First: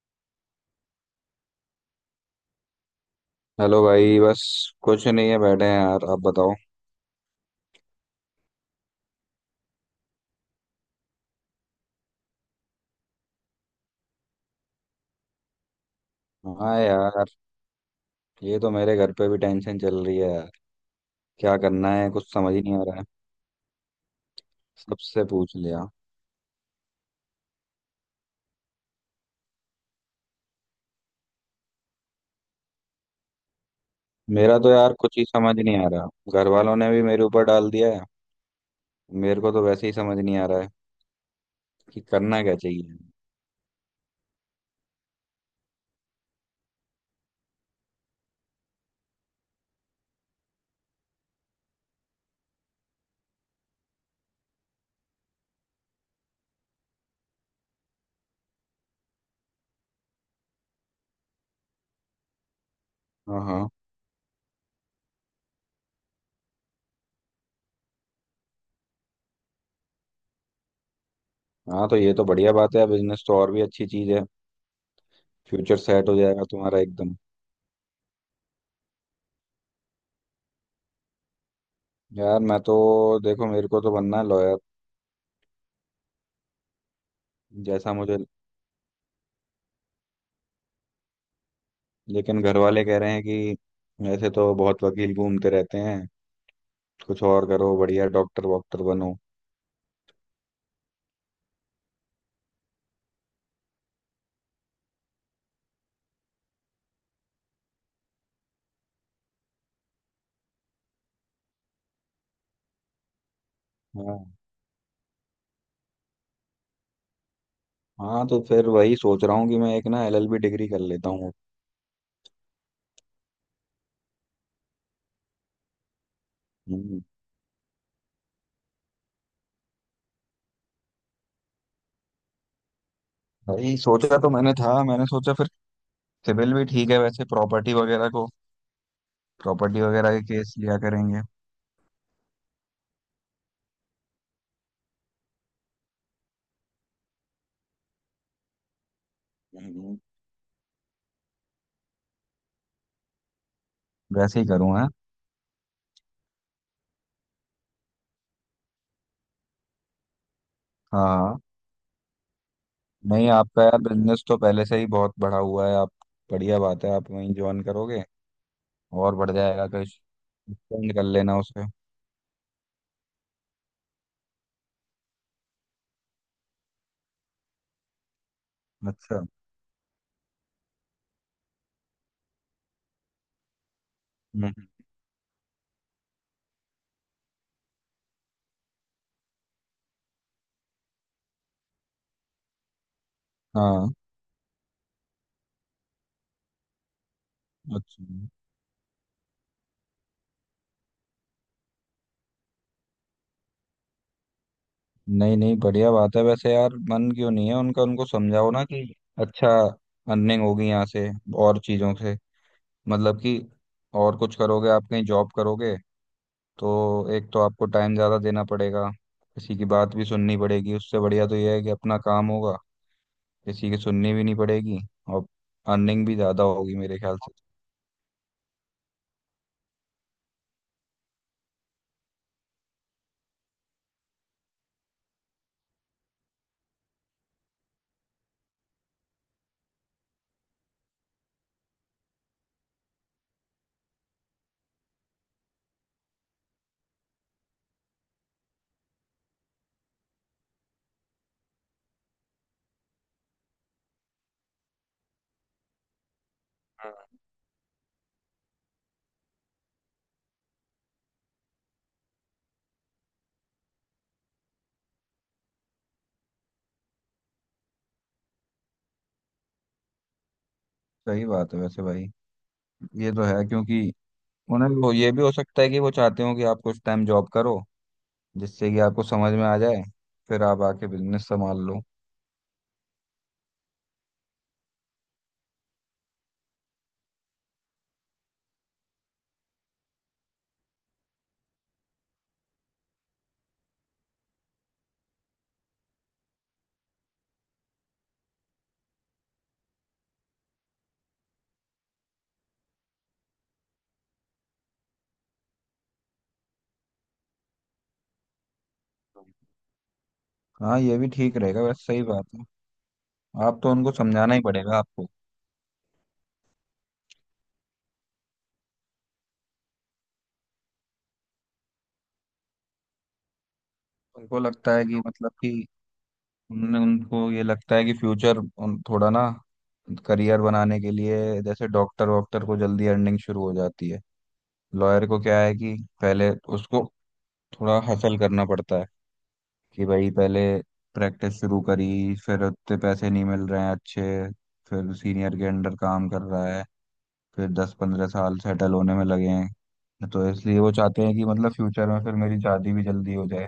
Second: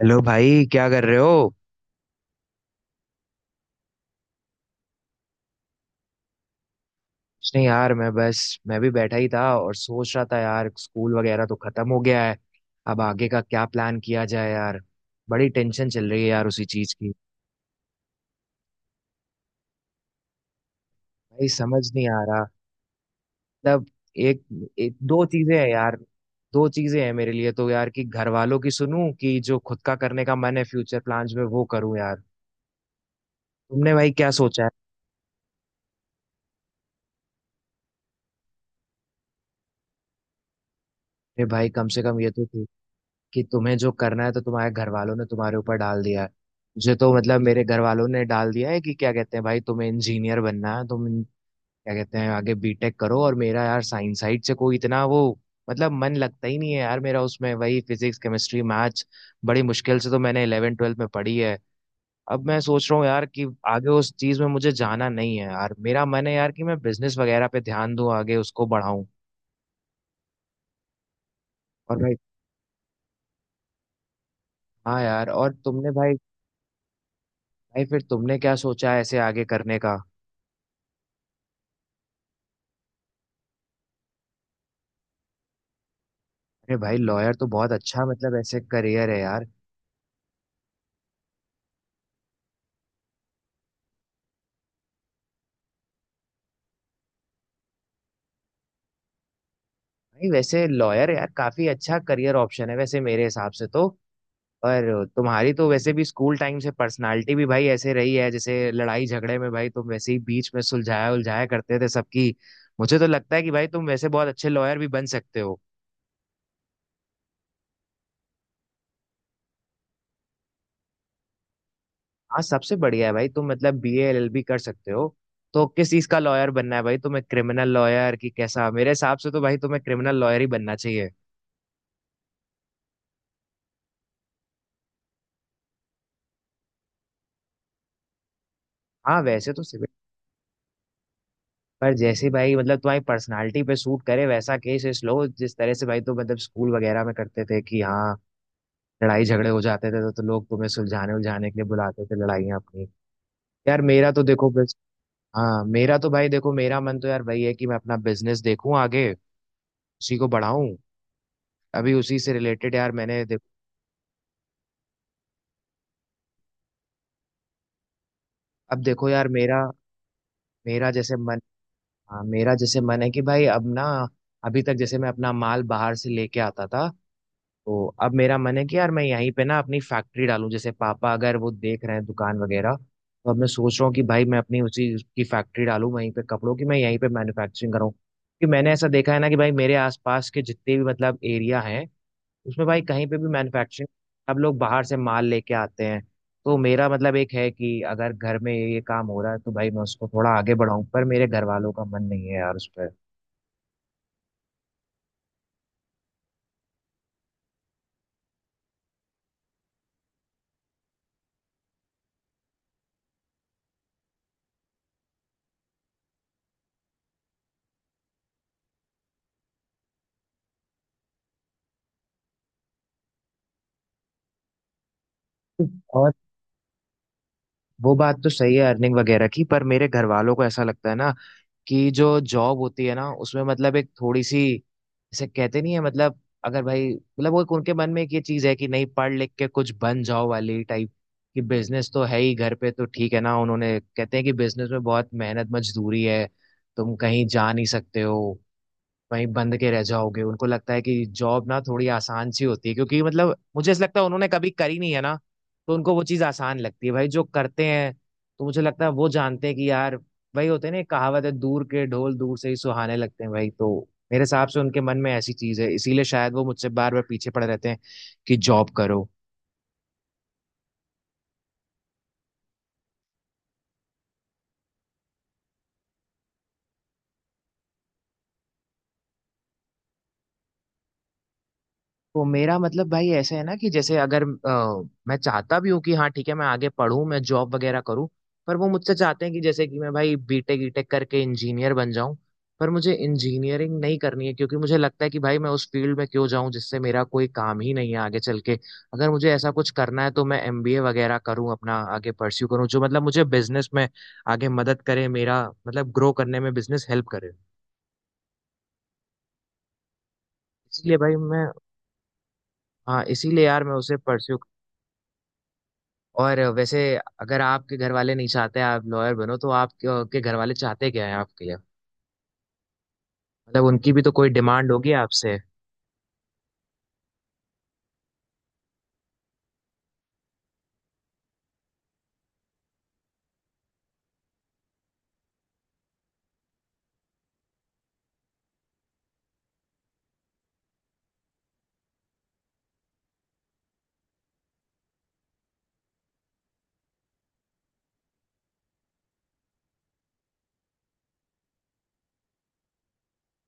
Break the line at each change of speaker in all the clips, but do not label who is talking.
Hello भाई, क्या कर रहे हो।
हेलो भाई, बस कुछ नहीं है, बैठे हैं यार। आप बताओ।
कुछ नहीं यार, मैं बस। मैं भी बैठा ही था और सोच रहा था यार, स्कूल वगैरह तो खत्म हो गया है। अब आगे का क्या प्लान किया जाए यार। बड़ी टेंशन चल रही है यार उसी
हाँ
चीज की।
यार, ये तो मेरे घर पे भी टेंशन चल रही है यार।
भाई
क्या
समझ
करना
नहीं
है
आ
कुछ
रहा।
समझ ही नहीं आ रहा है।
मतलब एक, एक दो
सबसे पूछ
चीजें हैं
लिया।
यार। दो चीजें हैं मेरे लिए तो यार, कि घर वालों की सुनूं कि जो खुद का करने का मन है फ्यूचर प्लान्स में वो करूं यार। तुमने भाई क्या
मेरा
सोचा है।
तो यार कुछ ही समझ नहीं आ रहा। घर वालों ने भी मेरे ऊपर डाल दिया है। मेरे को तो वैसे ही समझ नहीं आ रहा है
अरे भाई, कम
कि
से कम ये
करना
तो
क्या चाहिए।
कि तुम्हें जो करना है। तो तुम्हारे घर वालों ने तुम्हारे ऊपर डाल दिया है, मुझे तो मतलब मेरे घर वालों ने डाल दिया है कि क्या कहते हैं भाई तुम्हें इंजीनियर बनना है, तुम क्या कहते हैं आगे बीटेक करो। और मेरा यार साइंस साइड से कोई इतना वो। मतलब मन लगता ही नहीं है यार मेरा उसमें, वही फिजिक्स केमिस्ट्री मैथ्स। बड़ी मुश्किल से तो मैंने इलेवन ट्वेल्थ में पढ़ी है। अब मैं सोच रहा हूँ यार
हाँ
कि
हाँ।
आगे उस चीज में मुझे जाना नहीं है यार, मेरा मन है यार कि मैं बिजनेस वगैरह पे ध्यान दूं, आगे उसको बढ़ाऊं।
हाँ तो
और
ये
भाई।
तो बढ़िया बात है, बिजनेस तो और भी अच्छी चीज़ है।
हाँ यार, और
फ्यूचर
तुमने
सेट
भाई।
हो जाएगा तुम्हारा एकदम।
भाई फिर तुमने क्या सोचा है ऐसे आगे करने का।
यार मैं तो, देखो मेरे को तो बनना है लॉयर
अरे भाई लॉयर तो बहुत
जैसा
अच्छा,
मुझे।
मतलब ऐसे करियर है यार।
लेकिन घर वाले कह रहे हैं कि ऐसे तो बहुत वकील घूमते रहते हैं, कुछ और करो, बढ़िया डॉक्टर वॉक्टर बनो।
भाई वैसे लॉयर यार काफी अच्छा करियर ऑप्शन है वैसे मेरे हिसाब से तो। और तुम्हारी तो वैसे भी स्कूल टाइम से पर्सनालिटी भी भाई ऐसे रही है, जैसे लड़ाई झगड़े में भाई तुम वैसे ही बीच में सुलझाया उलझाया करते थे सबकी। मुझे तो लगता है कि भाई तुम वैसे बहुत
हाँ।
अच्छे लॉयर भी बन सकते हो।
हाँ तो फिर वही सोच रहा हूँ कि मैं एक ना एलएलबी डिग्री कर लेता हूँ।
हाँ सबसे बढ़िया है भाई, तुम मतलब B A L L B कर सकते हो। तो किस चीज का लॉयर बनना है भाई
हम्म।
तुम्हें, क्रिमिनल लॉयर की कैसा? मेरे हिसाब से तो भाई तुम्हें क्रिमिनल लॉयर ही बनना चाहिए।
वही सोचा तो मैंने था, मैंने सोचा फिर सिविल भी ठीक है वैसे, प्रॉपर्टी वगैरह को,
हाँ वैसे तो।
प्रॉपर्टी वगैरह के केस लिया करेंगे।
पर जैसे भाई मतलब तुम्हारी पर्सनालिटी पे सूट करे वैसा केस इस लो, जिस तरह से भाई, तो मतलब स्कूल वगैरह में करते थे कि हाँ लड़ाई झगड़े हो जाते
हम्म।
थे तो लोग तुम्हें सुलझाने उलझाने के लिए बुलाते थे लड़ाइयाँ अपनी। यार मेरा तो
वैसे ही
देखो
करूँ
बस।
है।
हाँ मेरा तो भाई देखो, मेरा मन तो यार वही है कि मैं अपना बिजनेस देखूं आगे, उसी को बढ़ाऊं।
हाँ।
अभी उसी से रिलेटेड यार मैंने
नहीं,
देखो।
आपका यार बिजनेस तो पहले से ही बहुत बढ़ा हुआ है आप। बढ़िया बात है, आप वहीं ज्वाइन करोगे
अब देखो
और
यार
बढ़
मेरा।
जाएगा कुछ,
मेरा
एक्सपेंड कर
जैसे
लेना
मन।
उसे।
हाँ मेरा जैसे मन है कि भाई अब ना, अभी तक जैसे मैं अपना माल बाहर से लेके आता था, तो अब मेरा मन है कि यार मैं
अच्छा।
यहीं पे ना अपनी फैक्ट्री डालूं। जैसे पापा अगर वो देख रहे हैं दुकान वगैरह तो अब मैं सोच रहा हूँ कि भाई मैं
हम्म।
अपनी उसी की फैक्ट्री डालूं वहीं पे, कपड़ों की। मैं यहीं पे मैन्युफैक्चरिंग करूँ, कि मैंने ऐसा देखा है ना कि भाई मेरे आसपास के जितने भी मतलब एरिया हैं उसमें भाई कहीं पे भी मैन्युफैक्चरिंग,
हाँ।
सब लोग बाहर से माल लेके आते हैं। तो मेरा मतलब एक है कि अगर
अच्छा,
घर में ये काम हो रहा है तो भाई मैं उसको थोड़ा आगे बढ़ाऊं, पर मेरे घर वालों का मन नहीं है यार उस पर।
नहीं नहीं, बढ़िया बात है वैसे यार। मन क्यों नहीं है उनका, उनको समझाओ ना कि। अच्छा। अर्निंग होगी यहाँ से और चीज़ों से, मतलब कि और कुछ करोगे आप, कहीं जॉब करोगे तो एक तो आपको टाइम ज़्यादा देना पड़ेगा, किसी की बात भी सुननी पड़ेगी। उससे बढ़िया तो यह है कि अपना काम होगा, किसी की सुननी भी नहीं पड़ेगी, और अर्निंग
और
भी ज़्यादा होगी मेरे ख्याल से।
वो बात तो सही है अर्निंग वगैरह की, पर मेरे घर वालों को ऐसा लगता है ना कि जो जॉब होती है ना उसमें मतलब एक थोड़ी सी, जैसे कहते नहीं है मतलब, अगर भाई मतलब वो एक उनके मन में एक ये चीज है कि नहीं पढ़ लिख के कुछ बन जाओ वाली टाइप, कि बिजनेस तो है ही घर पे तो ठीक है ना। उन्होंने कहते हैं कि बिजनेस में बहुत मेहनत मजदूरी है, तुम कहीं जा नहीं सकते हो, वहीं बंद के रह जाओगे। उनको लगता है कि जॉब ना थोड़ी आसान सी होती है, क्योंकि मतलब मुझे ऐसा लगता है उन्होंने कभी करी नहीं है ना तो उनको वो चीज़ आसान लगती है भाई जो करते हैं। तो मुझे लगता है वो जानते हैं कि यार भाई होते हैं ना, एक कहावत है, दूर के ढोल दूर से ही सुहाने लगते हैं भाई, तो मेरे हिसाब से उनके मन में ऐसी चीज़ है, इसीलिए शायद वो मुझसे बार बार पीछे पड़े रहते हैं कि जॉब करो।
सही बात है वैसे भाई, ये तो है, क्योंकि उन्हें वो, ये भी हो सकता है कि वो चाहते हो कि आप कुछ टाइम जॉब करो जिससे कि आपको समझ में आ जाए, फिर आप आके बिजनेस संभाल लो।
तो मेरा मतलब भाई ऐसे है ना, कि जैसे अगर मैं चाहता भी हूँ कि हाँ ठीक है, मैं आगे पढूं, मैं जॉब वगैरह करूँ, पर वो मुझसे चाहते हैं कि जैसे कि मैं भाई बीटेक ईटेक करके इंजीनियर बन जाऊं। पर मुझे इंजीनियरिंग नहीं करनी है क्योंकि मुझे लगता है कि भाई मैं उस फील्ड में क्यों जाऊं जिससे मेरा कोई काम ही नहीं है आगे चल के। अगर मुझे ऐसा कुछ करना है तो मैं एमबीए वगैरह करूं, अपना आगे परस्यू करूं जो मतलब मुझे बिजनेस में आगे मदद करे, मेरा मतलब ग्रो करने में बिजनेस हेल्प करे।
हाँ
इसलिए
ये भी
भाई
ठीक
मैं।
रहेगा वैसे, सही बात है।
हाँ इसीलिए
आप
यार
तो
मैं
उनको
उसे
समझाना
परस्यू।
ही पड़ेगा आपको।
और वैसे अगर आपके घर वाले नहीं चाहते आप लॉयर बनो तो आपके आपके घर वाले चाहते क्या है आपके लिए। मतलब उनकी भी तो कोई
उनको
डिमांड
लगता है
होगी
कि मतलब
आपसे।
कि उनने उनको ये लगता है कि फ्यूचर, उन थोड़ा ना, करियर बनाने के लिए जैसे डॉक्टर वॉक्टर को जल्दी अर्निंग शुरू हो जाती है। लॉयर को क्या है कि पहले उसको थोड़ा हसल करना पड़ता है, कि भाई पहले प्रैक्टिस शुरू करी, फिर उतने पैसे नहीं मिल रहे हैं अच्छे, फिर सीनियर के अंडर काम कर रहा है, फिर 10-15 साल सेटल होने में लगे हैं, तो इसलिए वो चाहते हैं कि मतलब फ्यूचर में फिर मेरी शादी भी जल्दी हो जाए।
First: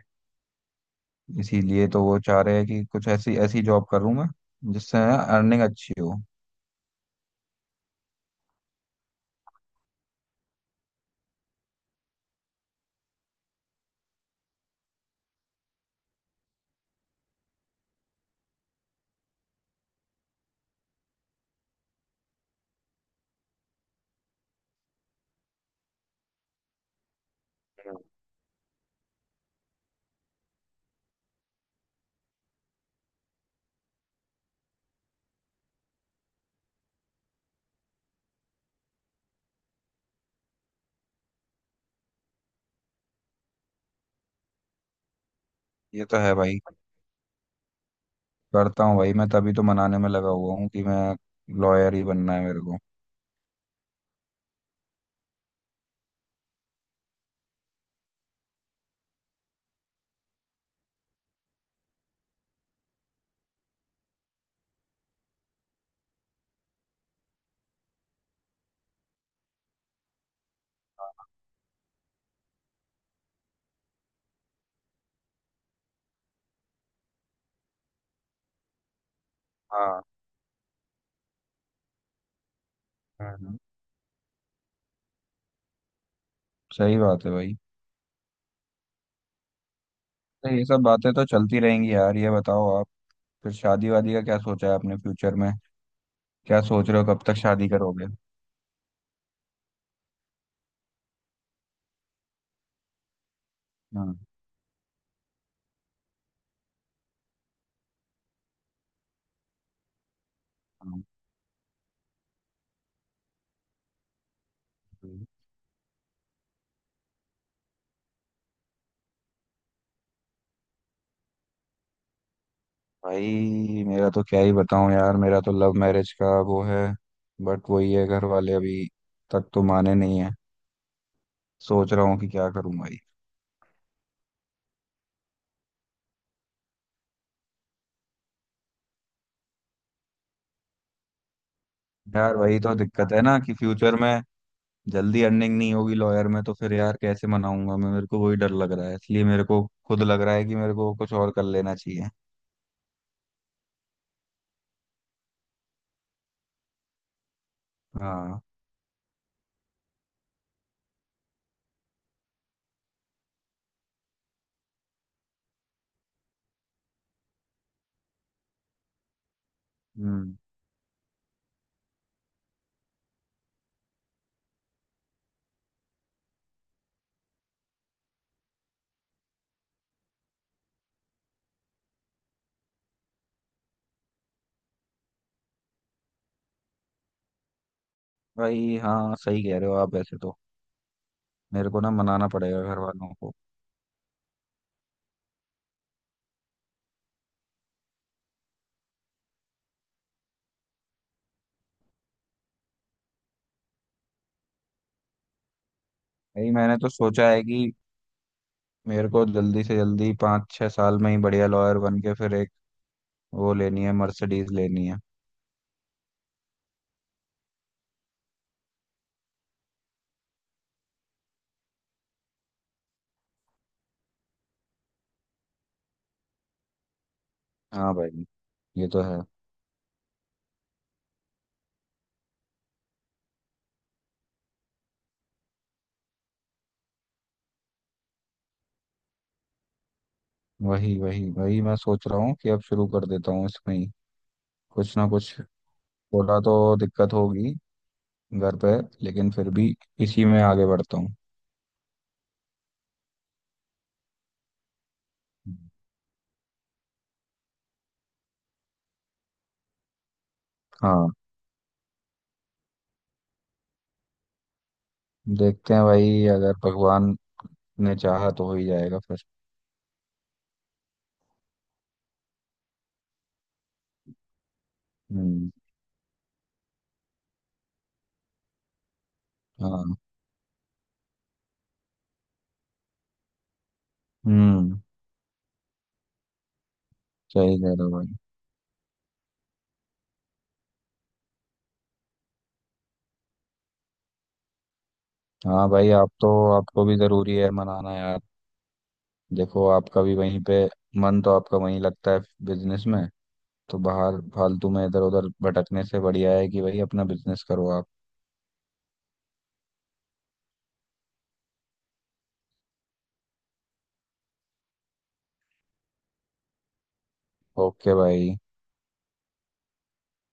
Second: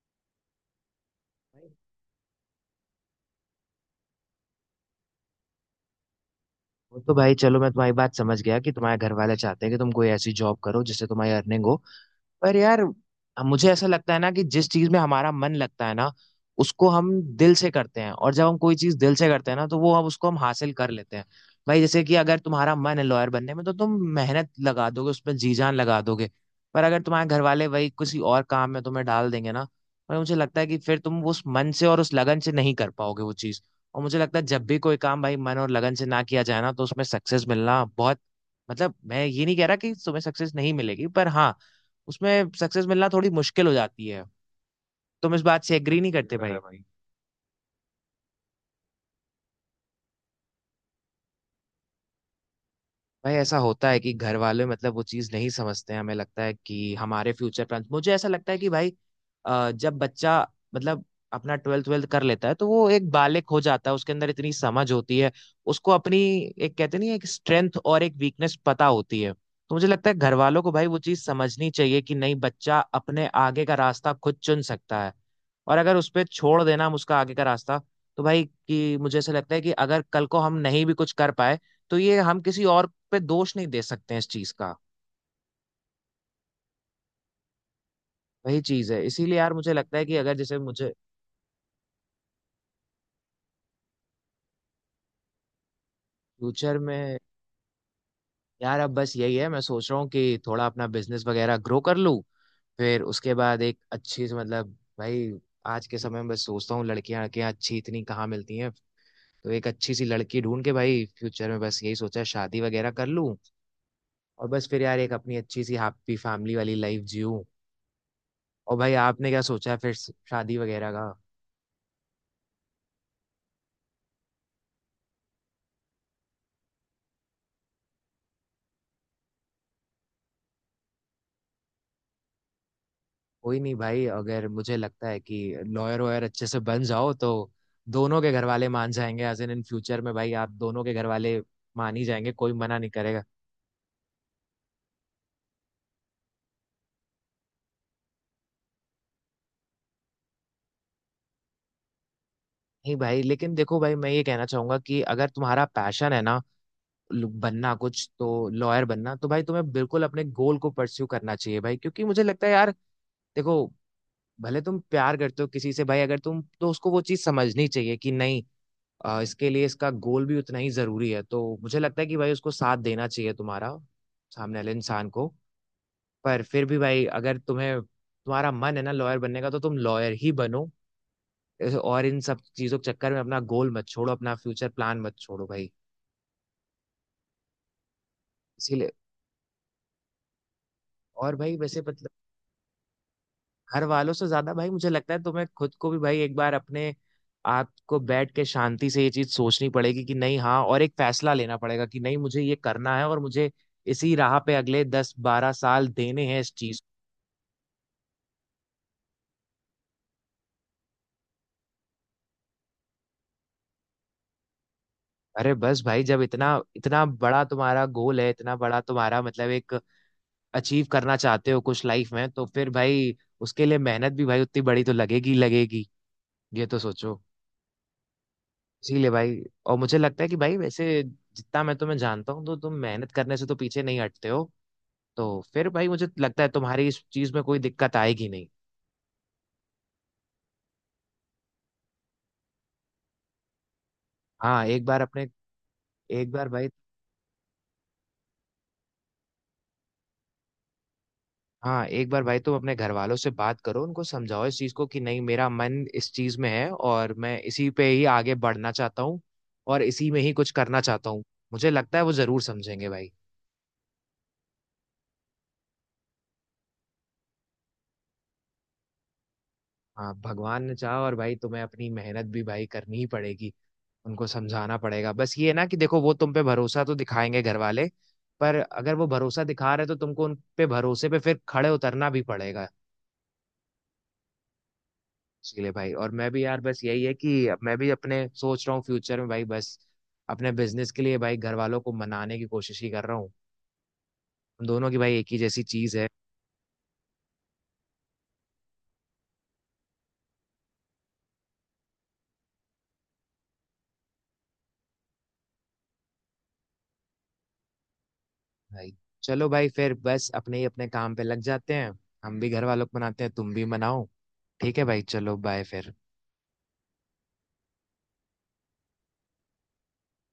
इसीलिए तो वो चाह रहे हैं कि कुछ ऐसी ऐसी जॉब करूँ मैं जिससे अर्निंग अच्छी हो।
वो तो भाई चलो मैं तुम्हारी बात समझ गया कि तुम्हारे घर वाले चाहते हैं कि तुम कोई ऐसी जॉब करो जिससे तुम्हारी अर्निंग हो। पर यार, मुझे ऐसा लगता है ना कि जिस चीज में हमारा मन लगता है ना, उसको हम दिल से करते हैं, और जब हम कोई चीज दिल से करते हैं ना तो वो हम उसको हम हासिल कर लेते हैं। भाई जैसे कि अगर तुम्हारा मन है लॉयर बनने में तो तुम मेहनत लगा दोगे उसमें, जी जान लगा दोगे। पर अगर तुम्हारे घर वाले वही किसी और काम में तुम्हें डाल देंगे ना, भाई मुझे लगता है कि फिर तुम उस मन से और उस लगन से नहीं कर पाओगे वो चीज। और मुझे लगता है जब भी कोई काम भाई मन और लगन से ना किया जाए ना तो उसमें सक्सेस मिलना बहुत। मतलब मैं ये नहीं कह रहा कि तुम्हें सक्सेस नहीं मिलेगी, पर हाँ, उसमें सक्सेस मिलना थोड़ी मुश्किल हो जाती है। तुम इस बात से एग्री
ये
नहीं
तो है
करते बिल्कुल
भाई,
भाई, है भाई?
करता हूँ भाई मैं, तभी तो मनाने में लगा हुआ हूँ कि मैं लॉयर ही बनना है मेरे को।
भाई ऐसा होता है कि घर वाले मतलब वो चीज नहीं समझते हैं, हमें लगता है कि हमारे फ्यूचर प्लान। मुझे ऐसा लगता है कि भाई जब बच्चा मतलब अपना ट्वेल्थ ट्वेल्थ कर लेता है तो वो एक बालिक हो जाता है, उसके अंदर इतनी समझ होती है। उसको अपनी एक कहते नहीं है, एक स्ट्रेंथ और एक वीकनेस पता होती है, तो मुझे लगता है घर वालों को भाई वो चीज समझनी चाहिए कि नहीं बच्चा अपने आगे का रास्ता खुद चुन सकता है। और अगर उस पे छोड़ देना हम उसका आगे का रास्ता, तो भाई कि मुझे ऐसा लगता है कि
हाँ।
अगर कल को हम नहीं भी कुछ कर पाए तो ये हम किसी और पे दोष
हम्म।
नहीं दे सकते हैं इस चीज का।
सही बात है भाई।
वही चीज है, इसीलिए यार मुझे लगता है कि अगर
तो
जैसे
ये सब
मुझे।
बातें तो चलती रहेंगी यार, ये बताओ आप, फिर शादी वादी का क्या सोचा है आपने फ्यूचर में? क्या
फ्यूचर
सोच रहे हो,
में
कब तक शादी करोगे?
यार अब बस यही है, मैं सोच रहा हूँ कि थोड़ा अपना बिजनेस वगैरह ग्रो कर लूँ, फिर उसके बाद एक
हाँ।
अच्छी सी मतलब भाई। आज के समय में बस सोचता हूँ, लड़कियां लड़कियां अच्छी इतनी कहाँ मिलती हैं। तो एक अच्छी सी लड़की ढूंढ के
हाँ।
भाई फ्यूचर में बस यही सोचा है, शादी वगैरह कर लूँ। और बस फिर यार एक अपनी अच्छी सी हैप्पी फैमिली वाली लाइफ जीऊँ। और भाई आपने क्या सोचा है फिर शादी वगैरह का।
भाई मेरा तो क्या ही बताऊं यार, मेरा तो लव मैरिज का वो है, बट वही है घर वाले अभी तक तो माने नहीं है। सोच रहा हूँ कि क्या करूं भाई।
कोई नहीं भाई, अगर मुझे लगता है कि लॉयर वॉयर अच्छे से बन जाओ तो दोनों के घर वाले मान जाएंगे, एज इन इन फ्यूचर में भाई आप दोनों के घर वाले मान ही जाएंगे,
यार
कोई
वही तो
मना नहीं
दिक्कत है
करेगा।
ना कि फ्यूचर में जल्दी अर्निंग नहीं होगी लॉयर में, तो फिर यार कैसे मनाऊंगा मैं, मेरे को वही डर लग रहा है, इसलिए मेरे को खुद लग रहा है कि मेरे को कुछ और कर लेना चाहिए।
नहीं भाई, लेकिन देखो भाई, मैं ये कहना चाहूंगा कि अगर तुम्हारा पैशन है ना बनना कुछ
हाँ।
तो। लॉयर बनना, तो भाई तुम्हें बिल्कुल अपने गोल को परस्यू करना चाहिए भाई, क्योंकि मुझे लगता है यार देखो, भले तुम प्यार करते हो किसी से भाई, अगर तुम तो उसको वो चीज समझनी चाहिए कि नहीं, इसके लिए इसका गोल
हम्म।
भी उतना ही जरूरी है, तो मुझे लगता है कि भाई उसको साथ देना चाहिए तुम्हारा, सामने वाले इंसान को। पर फिर भी भाई, अगर तुम्हें तुम्हारा मन है ना लॉयर बनने का तो तुम लॉयर ही बनो। और इन सब चीजों के चक्कर में अपना गोल मत छोड़ो, अपना फ्यूचर प्लान मत छोड़ो भाई।
भाई
इसीलिए,
हाँ सही कह रहे हो आप वैसे तो।
और भाई
मेरे
वैसे
को ना मनाना पड़ेगा घर वालों को।
घर वालों से ज्यादा भाई मुझे लगता है तुम्हें खुद को भी भाई एक बार अपने आप को बैठ के शांति से ये चीज सोचनी पड़ेगी कि नहीं हाँ, और एक फैसला लेना पड़ेगा कि नहीं मुझे ये करना है, और मुझे इसी राह पे अगले 10-12 साल देने हैं
भाई
इस
मैंने
चीज।
तो सोचा है कि मेरे को जल्दी से जल्दी 5-6 साल में ही बढ़िया लॉयर बन के फिर एक, वो लेनी है, मर्सिडीज लेनी है।
अरे बस भाई, जब इतना इतना बड़ा तुम्हारा गोल है, इतना बड़ा तुम्हारा मतलब एक अचीव करना चाहते हो कुछ लाइफ में, तो फिर भाई उसके लिए मेहनत भी भाई उतनी बड़ी तो लगेगी लगेगी, ये तो सोचो।
हाँ भाई, ये तो
इसीलिए
है।
भाई, और मुझे लगता है कि भाई वैसे जितना मैं तुम्हें जानता हूँ तो तुम मेहनत करने से तो पीछे नहीं हटते हो, तो फिर भाई मुझे लगता है तुम्हारी इस चीज में कोई दिक्कत आएगी नहीं।
वही वही वही मैं सोच रहा हूँ कि अब शुरू कर देता हूँ इसमें ही
हाँ एक
कुछ
बार
ना
अपने।
कुछ।
एक
थोड़ा
बार भाई।
तो दिक्कत होगी घर पे, लेकिन फिर भी इसी में आगे बढ़ता हूँ।
हाँ एक बार भाई तुम अपने घर वालों से बात करो, उनको समझाओ इस चीज को कि नहीं मेरा मन इस चीज में है और मैं इसी पे ही आगे बढ़ना चाहता हूँ, और इसी में ही कुछ करना
हाँ।
चाहता हूँ। मुझे लगता है वो जरूर समझेंगे भाई।
देखते हैं भाई, अगर भगवान ने चाहा तो हो ही जाएगा फिर।
हाँ भगवान ने चाहा, और भाई तुम्हें अपनी मेहनत भी भाई करनी ही पड़ेगी, उनको समझाना पड़ेगा। बस ये
हम्म।
है ना कि देखो वो तुम पे भरोसा तो दिखाएंगे घर वाले, पर अगर वो भरोसा दिखा रहे तो
हाँ।
तुमको उन पे भरोसे पे फिर खड़े उतरना भी पड़ेगा।
हम्म।
इसीलिए भाई, और मैं भी यार बस यही है कि
सही
अब
कह
मैं
रहे
भी
हो भाई।
अपने सोच रहा हूँ फ्यूचर में भाई बस अपने बिजनेस के लिए भाई घर वालों को मनाने की कोशिश ही कर रहा हूँ। हम दोनों की भाई एक ही जैसी
हाँ भाई,
चीज है।
आप तो, आपको भी जरूरी है मनाना यार। देखो आपका भी वहीं पे, मन तो आपका वहीं लगता है बिजनेस में, तो बाहर फालतू में इधर उधर भटकने से बढ़िया है कि भाई अपना बिजनेस करो आप।
भाई चलो भाई, फिर बस अपने ही अपने काम पे लग जाते हैं। हम भी घर वालों को मनाते हैं, तुम भी मनाओ। ठीक है भाई, चलो बाय फिर।
ओके भाई।